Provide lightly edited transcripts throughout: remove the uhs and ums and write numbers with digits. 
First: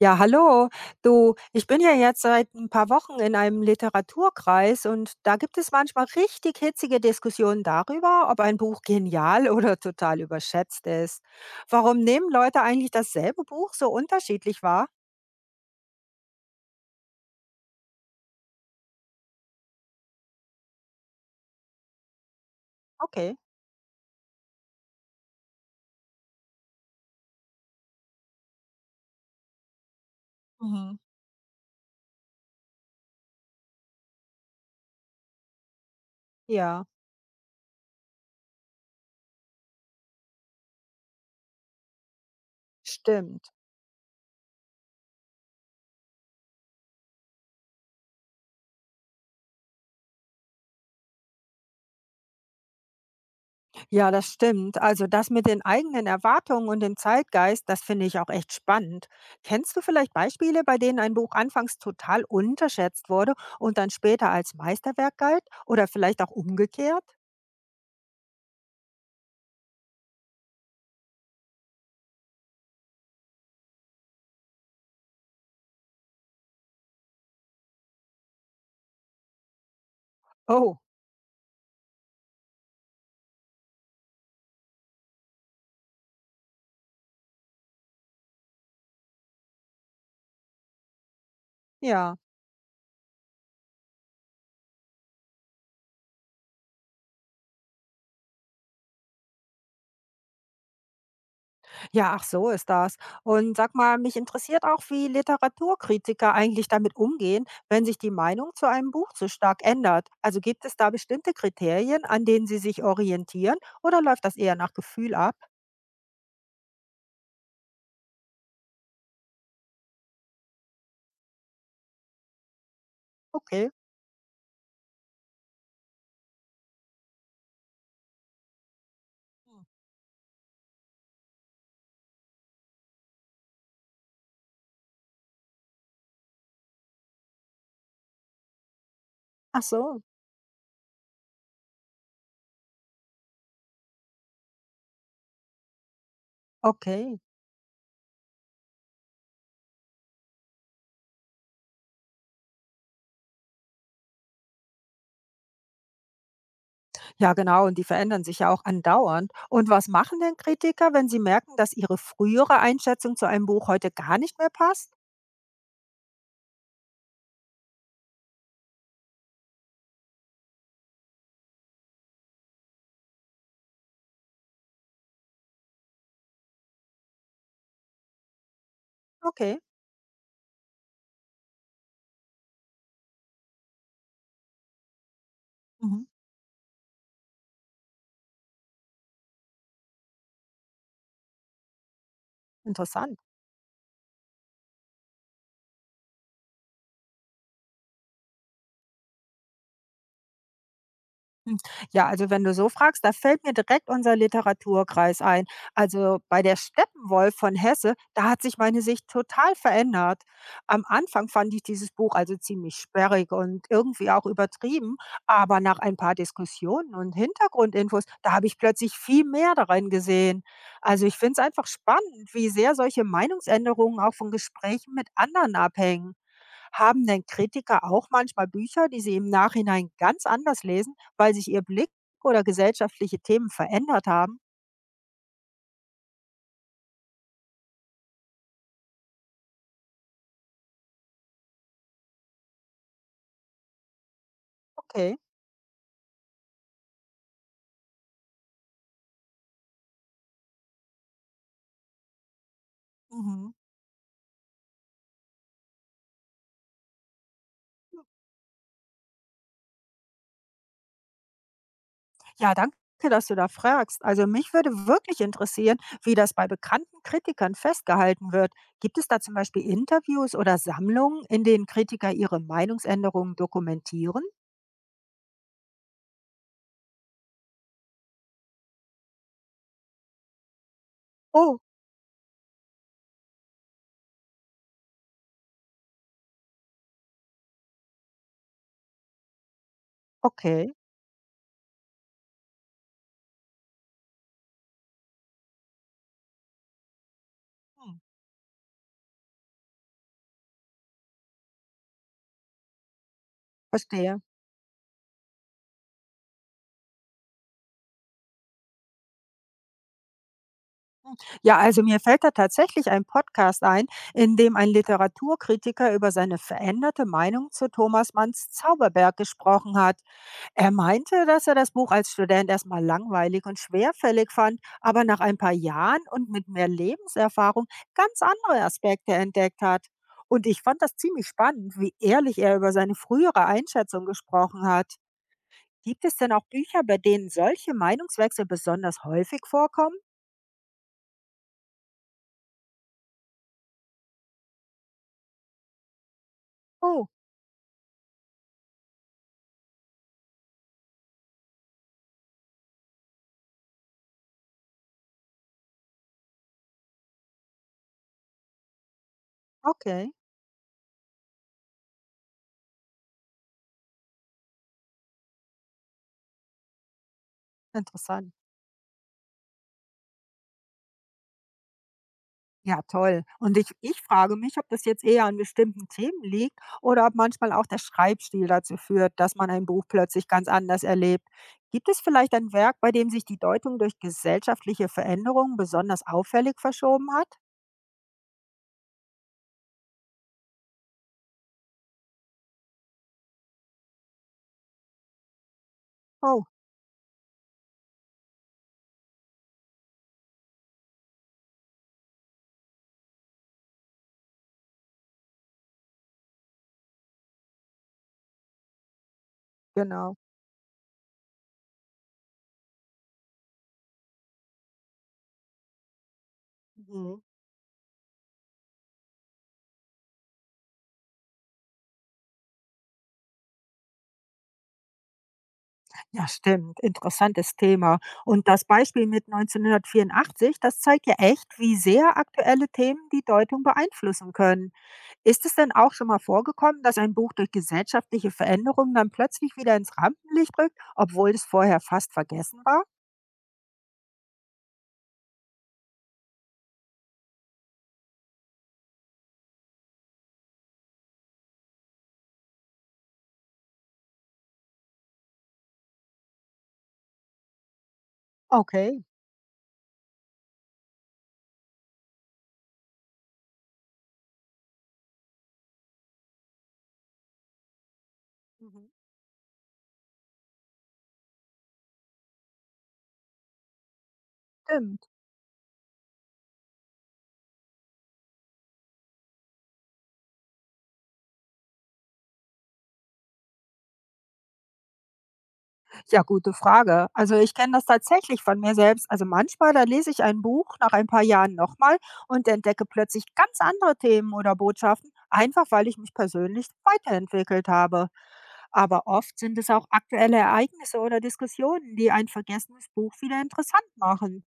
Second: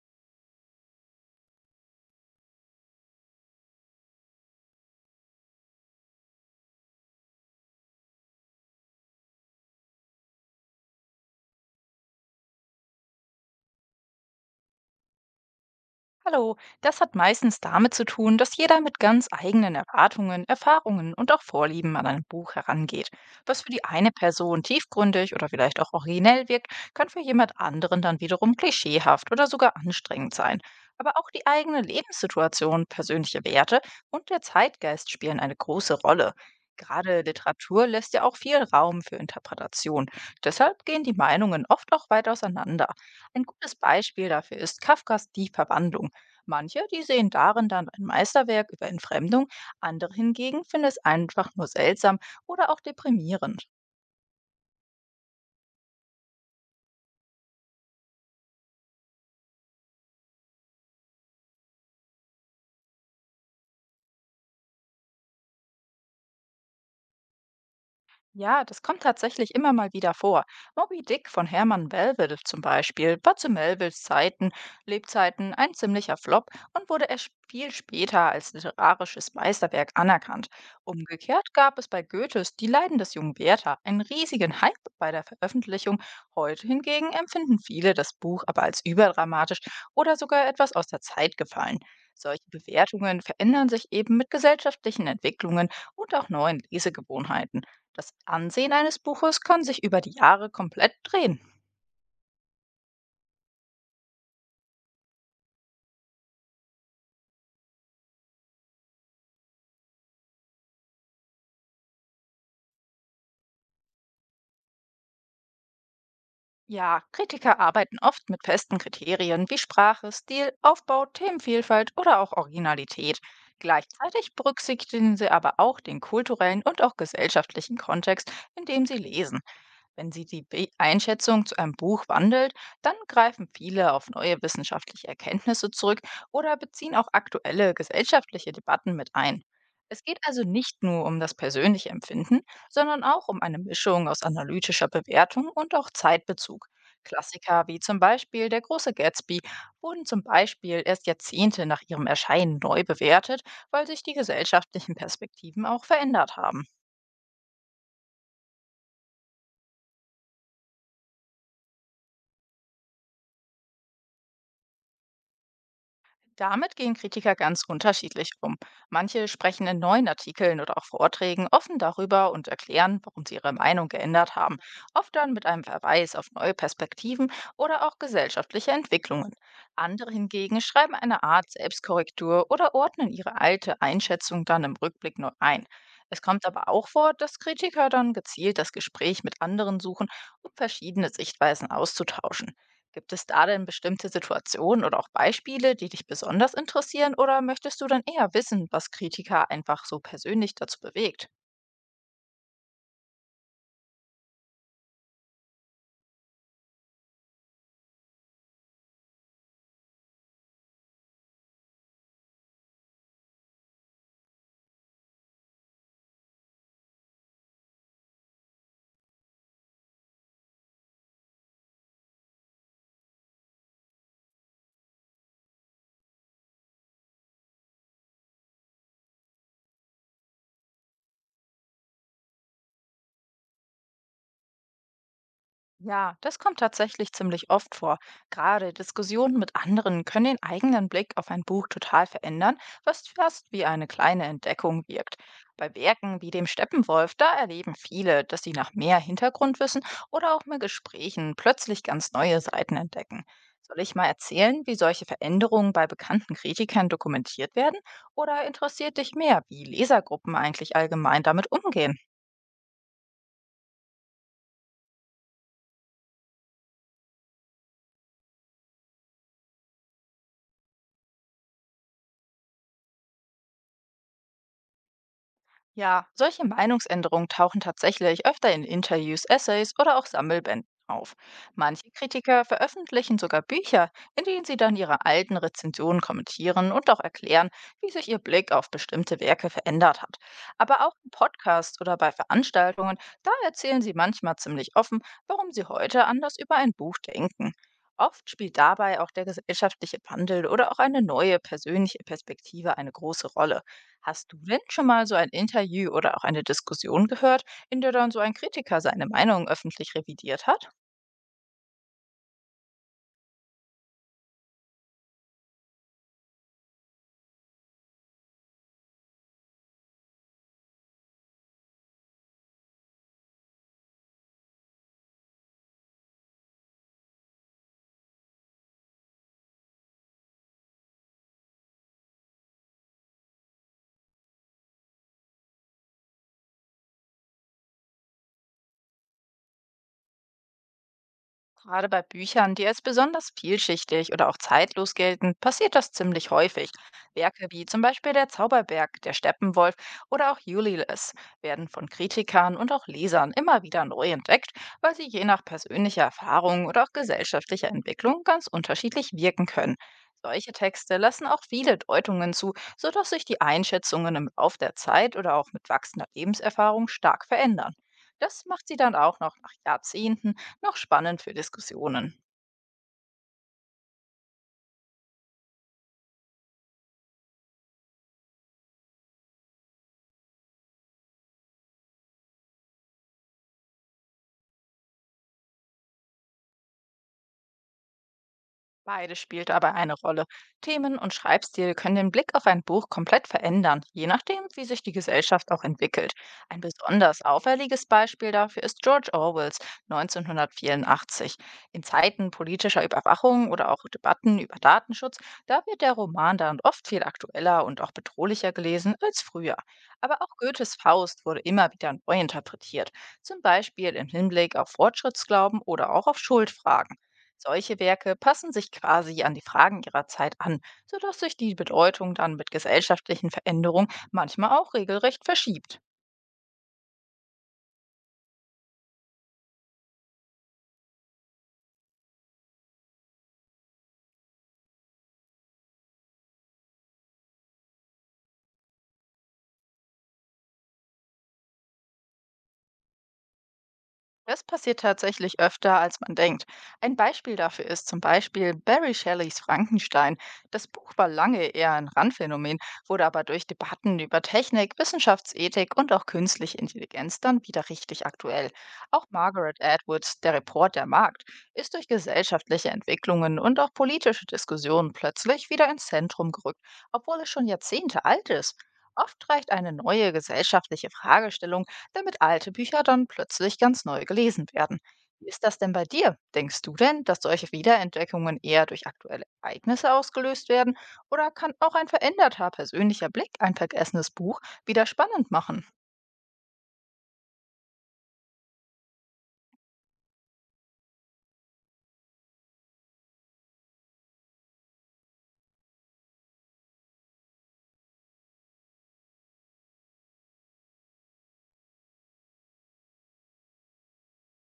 Ja, hallo. Du, ich bin ja jetzt seit ein paar Wochen in einem Literaturkreis und da gibt es manchmal richtig hitzige Diskussionen darüber, ob ein Buch genial oder total überschätzt ist. Warum nehmen Leute eigentlich dasselbe Buch so unterschiedlich wahr? Hallo, das hat meistens damit zu tun, dass jeder mit ganz eigenen Erwartungen, Erfahrungen und auch Vorlieben an ein Buch herangeht. Okay. Was für die eine Person tiefgründig oder vielleicht auch originell wirkt, kann für jemand anderen dann wiederum klischeehaft oder sogar anstrengend sein. Mhm. Aber auch die eigene Lebenssituation, persönliche Werte und der Zeitgeist spielen eine große Rolle. Ja, Gerade Literatur lässt ja auch viel Raum für Interpretation. Deshalb gehen die Meinungen oft auch weit auseinander. Ein stimmt. gutes Beispiel dafür ist Kafkas Die Verwandlung. Manche, die sehen darin dann ein Meisterwerk über Entfremdung, andere hingegen finden es einfach nur seltsam oder auch deprimierend. Ja, das stimmt. Also das mit den eigenen Erwartungen und dem Zeitgeist, das finde ich auch echt spannend. Kennst du vielleicht Beispiele, bei denen ein Buch anfangs total unterschätzt wurde und dann später als Meisterwerk galt? Oder vielleicht auch umgekehrt? Ja, das kommt tatsächlich immer mal wieder vor. Moby Dick von Hermann Melville zum Beispiel war zu Melvilles Zeiten, Lebzeiten ein ziemlicher Flop und wurde erst viel später als literarisches Meisterwerk anerkannt. Oh, Umgekehrt gab es bei Goethes Die Leiden des jungen Werther einen riesigen Hype bei der Veröffentlichung. Heute hingegen empfinden viele das Buch aber als überdramatisch oder sogar etwas aus der Zeit gefallen. ja. Solche Bewertungen verändern sich eben mit gesellschaftlichen Entwicklungen und auch neuen Lesegewohnheiten. Das Ansehen eines Buches kann sich über die Jahre komplett drehen. Ja, ach so ist das. Und sag mal, mich interessiert auch, wie Literaturkritiker eigentlich damit umgehen, wenn sich die Meinung zu einem Buch so stark ändert. Also gibt es da bestimmte Kriterien, an denen sie sich orientieren? Oder läuft das eher nach Gefühl ab? Ja, Kritiker arbeiten oft mit festen Kriterien wie Sprache, Stil, Aufbau, Themenvielfalt oder auch Originalität. Okay. Gleichzeitig berücksichtigen sie aber auch den kulturellen und auch gesellschaftlichen Kontext, in dem sie lesen. Wenn sie die Be Einschätzung zu einem Buch wandelt, dann greifen viele auf neue wissenschaftliche Erkenntnisse zurück oder beziehen auch aktuelle gesellschaftliche Debatten mit ein. Ach so. Es geht also nicht nur um das persönliche Empfinden, sondern auch um eine Mischung aus analytischer Bewertung und auch Zeitbezug. Okay, Klassiker wie zum Beispiel Der große Gatsby wurden zum Beispiel erst Jahrzehnte nach ihrem Erscheinen neu bewertet, weil sich die gesellschaftlichen Perspektiven auch verändert haben. ja, genau, und die verändern sich ja auch andauernd. Und was machen denn Kritiker, wenn sie merken, dass ihre frühere Einschätzung zu einem Buch heute gar nicht mehr passt? Damit gehen Kritiker ganz unterschiedlich um. Manche sprechen in neuen Artikeln oder auch Vorträgen offen darüber und erklären, warum sie ihre Meinung geändert haben, oft dann mit einem Verweis auf neue Perspektiven oder auch gesellschaftliche Entwicklungen. Okay, Andere hingegen schreiben eine Art Selbstkorrektur oder ordnen ihre alte Einschätzung dann im Rückblick neu ein. mhm. Es kommt aber auch vor, dass Kritiker dann gezielt das Gespräch mit anderen suchen, um verschiedene Sichtweisen auszutauschen. Gibt Interessant. es da denn bestimmte Situationen oder auch Beispiele, die dich besonders interessieren, oder möchtest du dann eher wissen, was Kritiker einfach so persönlich dazu bewegt? Ja, also wenn du so fragst, da fällt mir direkt unser Literaturkreis ein. Also bei der Steppenwolf von Hesse, da hat sich meine Sicht total verändert. Am Anfang fand ich dieses Buch also ziemlich sperrig und irgendwie auch übertrieben, aber nach ein paar Diskussionen und Hintergrundinfos, da habe ich plötzlich viel mehr darin gesehen. Also ich finde es einfach spannend, wie sehr solche Meinungsänderungen auch von Gesprächen mit anderen abhängen. Haben denn Kritiker auch manchmal Bücher, die sie im Nachhinein ganz anders lesen? Weil sich ihr Blick oder gesellschaftliche Themen verändert haben? Ja, das kommt tatsächlich ziemlich oft vor. Gerade Diskussionen mit anderen können den eigenen Blick auf ein Buch total verändern, was fast wie eine kleine Entdeckung wirkt. Okay. Bei Werken wie dem Steppenwolf, da erleben viele, dass sie nach mehr Hintergrundwissen oder auch mehr Gesprächen plötzlich ganz neue Seiten entdecken. Mhm. Soll ich mal erzählen, wie solche Veränderungen bei bekannten Kritikern dokumentiert werden? Oder interessiert dich mehr, wie Lesergruppen eigentlich allgemein damit umgehen? Ja, danke, dass du da fragst. Also mich würde wirklich interessieren, wie das bei bekannten Kritikern festgehalten wird. Gibt es da zum Beispiel Interviews oder Sammlungen, in denen Kritiker ihre Meinungsänderungen dokumentieren? Ja, solche Meinungsänderungen tauchen tatsächlich öfter in Interviews, Essays oder auch Sammelbänden auf. Oh, Manche Kritiker veröffentlichen sogar Bücher, in denen sie dann ihre alten Rezensionen kommentieren und auch erklären, wie sich ihr Blick auf bestimmte Werke verändert hat. okay. Aber auch in Podcasts oder bei Veranstaltungen, da erzählen sie manchmal ziemlich offen, warum sie heute anders über ein Buch denken. Hm, Oft spielt dabei auch der gesellschaftliche Wandel oder auch eine neue persönliche Perspektive eine große Rolle. verstehe. Hast du denn schon mal so ein Interview oder auch eine Diskussion gehört, in der dann so ein Kritiker seine Meinung öffentlich revidiert hat? Ja, also mir fällt da tatsächlich ein Podcast ein, in dem ein Literaturkritiker über seine veränderte Meinung zu Thomas Manns Zauberberg gesprochen hat. Er meinte, dass er das Buch als Student erstmal langweilig und schwerfällig fand, aber nach ein paar Jahren und mit mehr Lebenserfahrung ganz andere Aspekte entdeckt hat. Und ich fand das ziemlich spannend, wie ehrlich er über seine frühere Einschätzung gesprochen hat. Gibt es denn auch Bücher, bei denen solche Meinungswechsel besonders häufig vorkommen? Gerade bei Büchern, die als besonders vielschichtig oder auch zeitlos gelten, passiert das ziemlich häufig. Oh, Werke wie zum Beispiel Der Zauberberg, Der Steppenwolf oder auch Ulysses werden von Kritikern und auch Lesern immer wieder neu entdeckt, weil sie je nach persönlicher Erfahrung oder auch gesellschaftlicher Entwicklung ganz unterschiedlich wirken können. okay, Solche Texte lassen auch viele Deutungen zu, sodass sich die Einschätzungen im Lauf der Zeit oder auch mit wachsender Lebenserfahrung stark verändern. interessant. Das macht sie dann auch noch nach Jahrzehnten noch spannend für Diskussionen. Ja, toll. Und ich frage mich, ob das jetzt eher an bestimmten Themen liegt oder ob manchmal auch der Schreibstil dazu führt, dass man ein Buch plötzlich ganz anders erlebt. Gibt es vielleicht ein Werk, bei dem sich die Deutung durch gesellschaftliche Veränderungen besonders auffällig verschoben hat? Beides spielt dabei eine Rolle. Themen und Schreibstil können den Blick auf ein Buch komplett verändern, je nachdem, wie sich die Gesellschaft auch entwickelt. Oh, Ein besonders auffälliges Beispiel dafür ist George Orwells 1984. In Zeiten politischer Überwachung oder auch Debatten über Datenschutz, da wird der Roman dann oft viel aktueller und auch bedrohlicher gelesen als früher. genau. Aber auch Goethes Faust wurde immer wieder neu interpretiert, zum Beispiel im Hinblick auf Fortschrittsglauben oder auch auf Schuldfragen. Mhm. Solche Werke passen sich quasi an die Fragen ihrer Zeit an, sodass sich die Bedeutung dann mit gesellschaftlichen Veränderungen manchmal auch regelrecht verschiebt. Ja, stimmt. Interessantes Thema. Und das Beispiel mit 1984, das zeigt ja echt, wie sehr aktuelle Themen die Deutung beeinflussen können. Ist es denn auch schon mal vorgekommen, dass ein Buch durch gesellschaftliche Veränderungen dann plötzlich wieder ins Rampenlicht rückt, obwohl es vorher fast vergessen war? Das passiert tatsächlich öfter, als man denkt. Ein Beispiel dafür ist zum Beispiel Barry Shelleys Frankenstein. Das Buch war lange eher ein Randphänomen, wurde aber durch Debatten über Technik, Wissenschaftsethik und auch künstliche Intelligenz dann wieder richtig aktuell. Okay. Auch Margaret Atwoods Der Report der Markt ist durch gesellschaftliche Entwicklungen und auch politische Diskussionen plötzlich wieder ins Zentrum gerückt, obwohl es schon Jahrzehnte alt ist. Mhm. Oft reicht eine neue gesellschaftliche Fragestellung damit alte Bücher dann plötzlich ganz neu gelesen werden. Stimmt. Wie ist das denn bei dir? Denkst du denn, dass solche Wiederentdeckungen eher durch aktuelle Ereignisse ausgelöst werden? Oder kann auch ein veränderter persönlicher Blick ein vergessenes Buch wieder spannend machen? Ja, gute Frage. Also ich kenne das tatsächlich von mir selbst. Also manchmal, da lese ich ein Buch nach ein paar Jahren nochmal und entdecke plötzlich ganz andere Themen oder Botschaften, einfach weil ich mich persönlich weiterentwickelt habe. Aber oft sind es auch aktuelle Ereignisse oder Diskussionen, die ein vergessenes Buch wieder interessant machen.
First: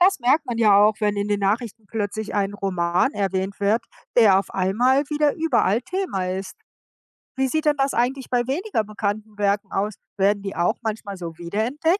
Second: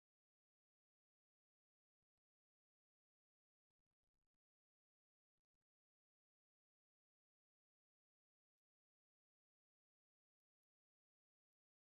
Das merkt man ja auch, wenn in den Nachrichten plötzlich ein Roman erwähnt wird, der auf einmal wieder überall Thema ist. Wie sieht denn das eigentlich bei weniger bekannten Werken aus? Werden die auch manchmal so wiederentdeckt?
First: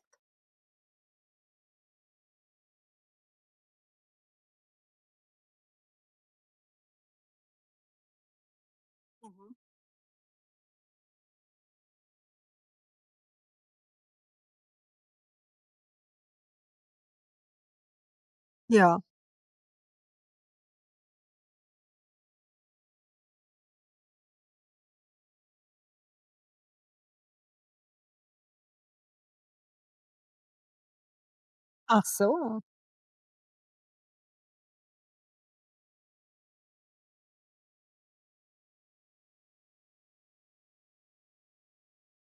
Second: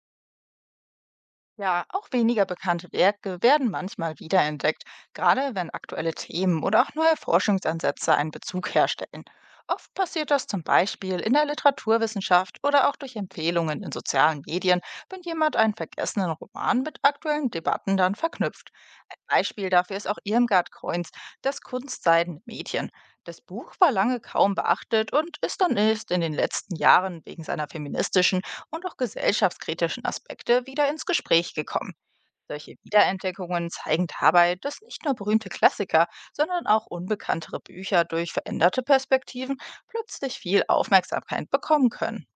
Ja, auch weniger bekannte Werke werden manchmal wiederentdeckt, gerade wenn aktuelle Themen oder auch neue Forschungsansätze einen Bezug herstellen. Mhm. Oft passiert das zum Beispiel in der Literaturwissenschaft oder auch durch Empfehlungen in sozialen Medien, wenn jemand einen vergessenen Roman mit aktuellen Debatten dann verknüpft. Ja. Ein Beispiel dafür ist auch Irmgard Kreuz, Das Kunstseidene Mädchen. Das Buch war lange kaum beachtet und ist dann erst in den letzten Jahren wegen seiner feministischen und auch gesellschaftskritischen Aspekte wieder ins Gespräch gekommen. Ach so. Solche Wiederentdeckungen zeigen dabei, dass nicht nur berühmte Klassiker, sondern auch unbekanntere Bücher durch veränderte Perspektiven plötzlich viel Aufmerksamkeit bekommen können.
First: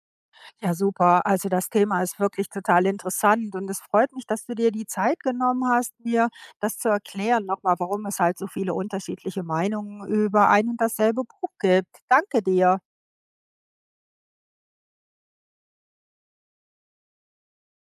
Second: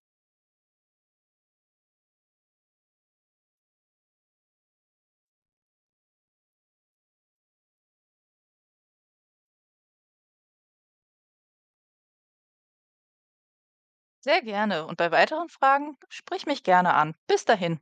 Ja, super. Also das Thema ist wirklich total interessant und es freut mich, dass du dir die Zeit genommen hast, mir das zu erklären, nochmal, warum es halt so viele unterschiedliche Meinungen über ein und dasselbe Buch gibt. Danke dir. Sehr gerne und bei weiteren Fragen sprich mich gerne an. Bis dahin.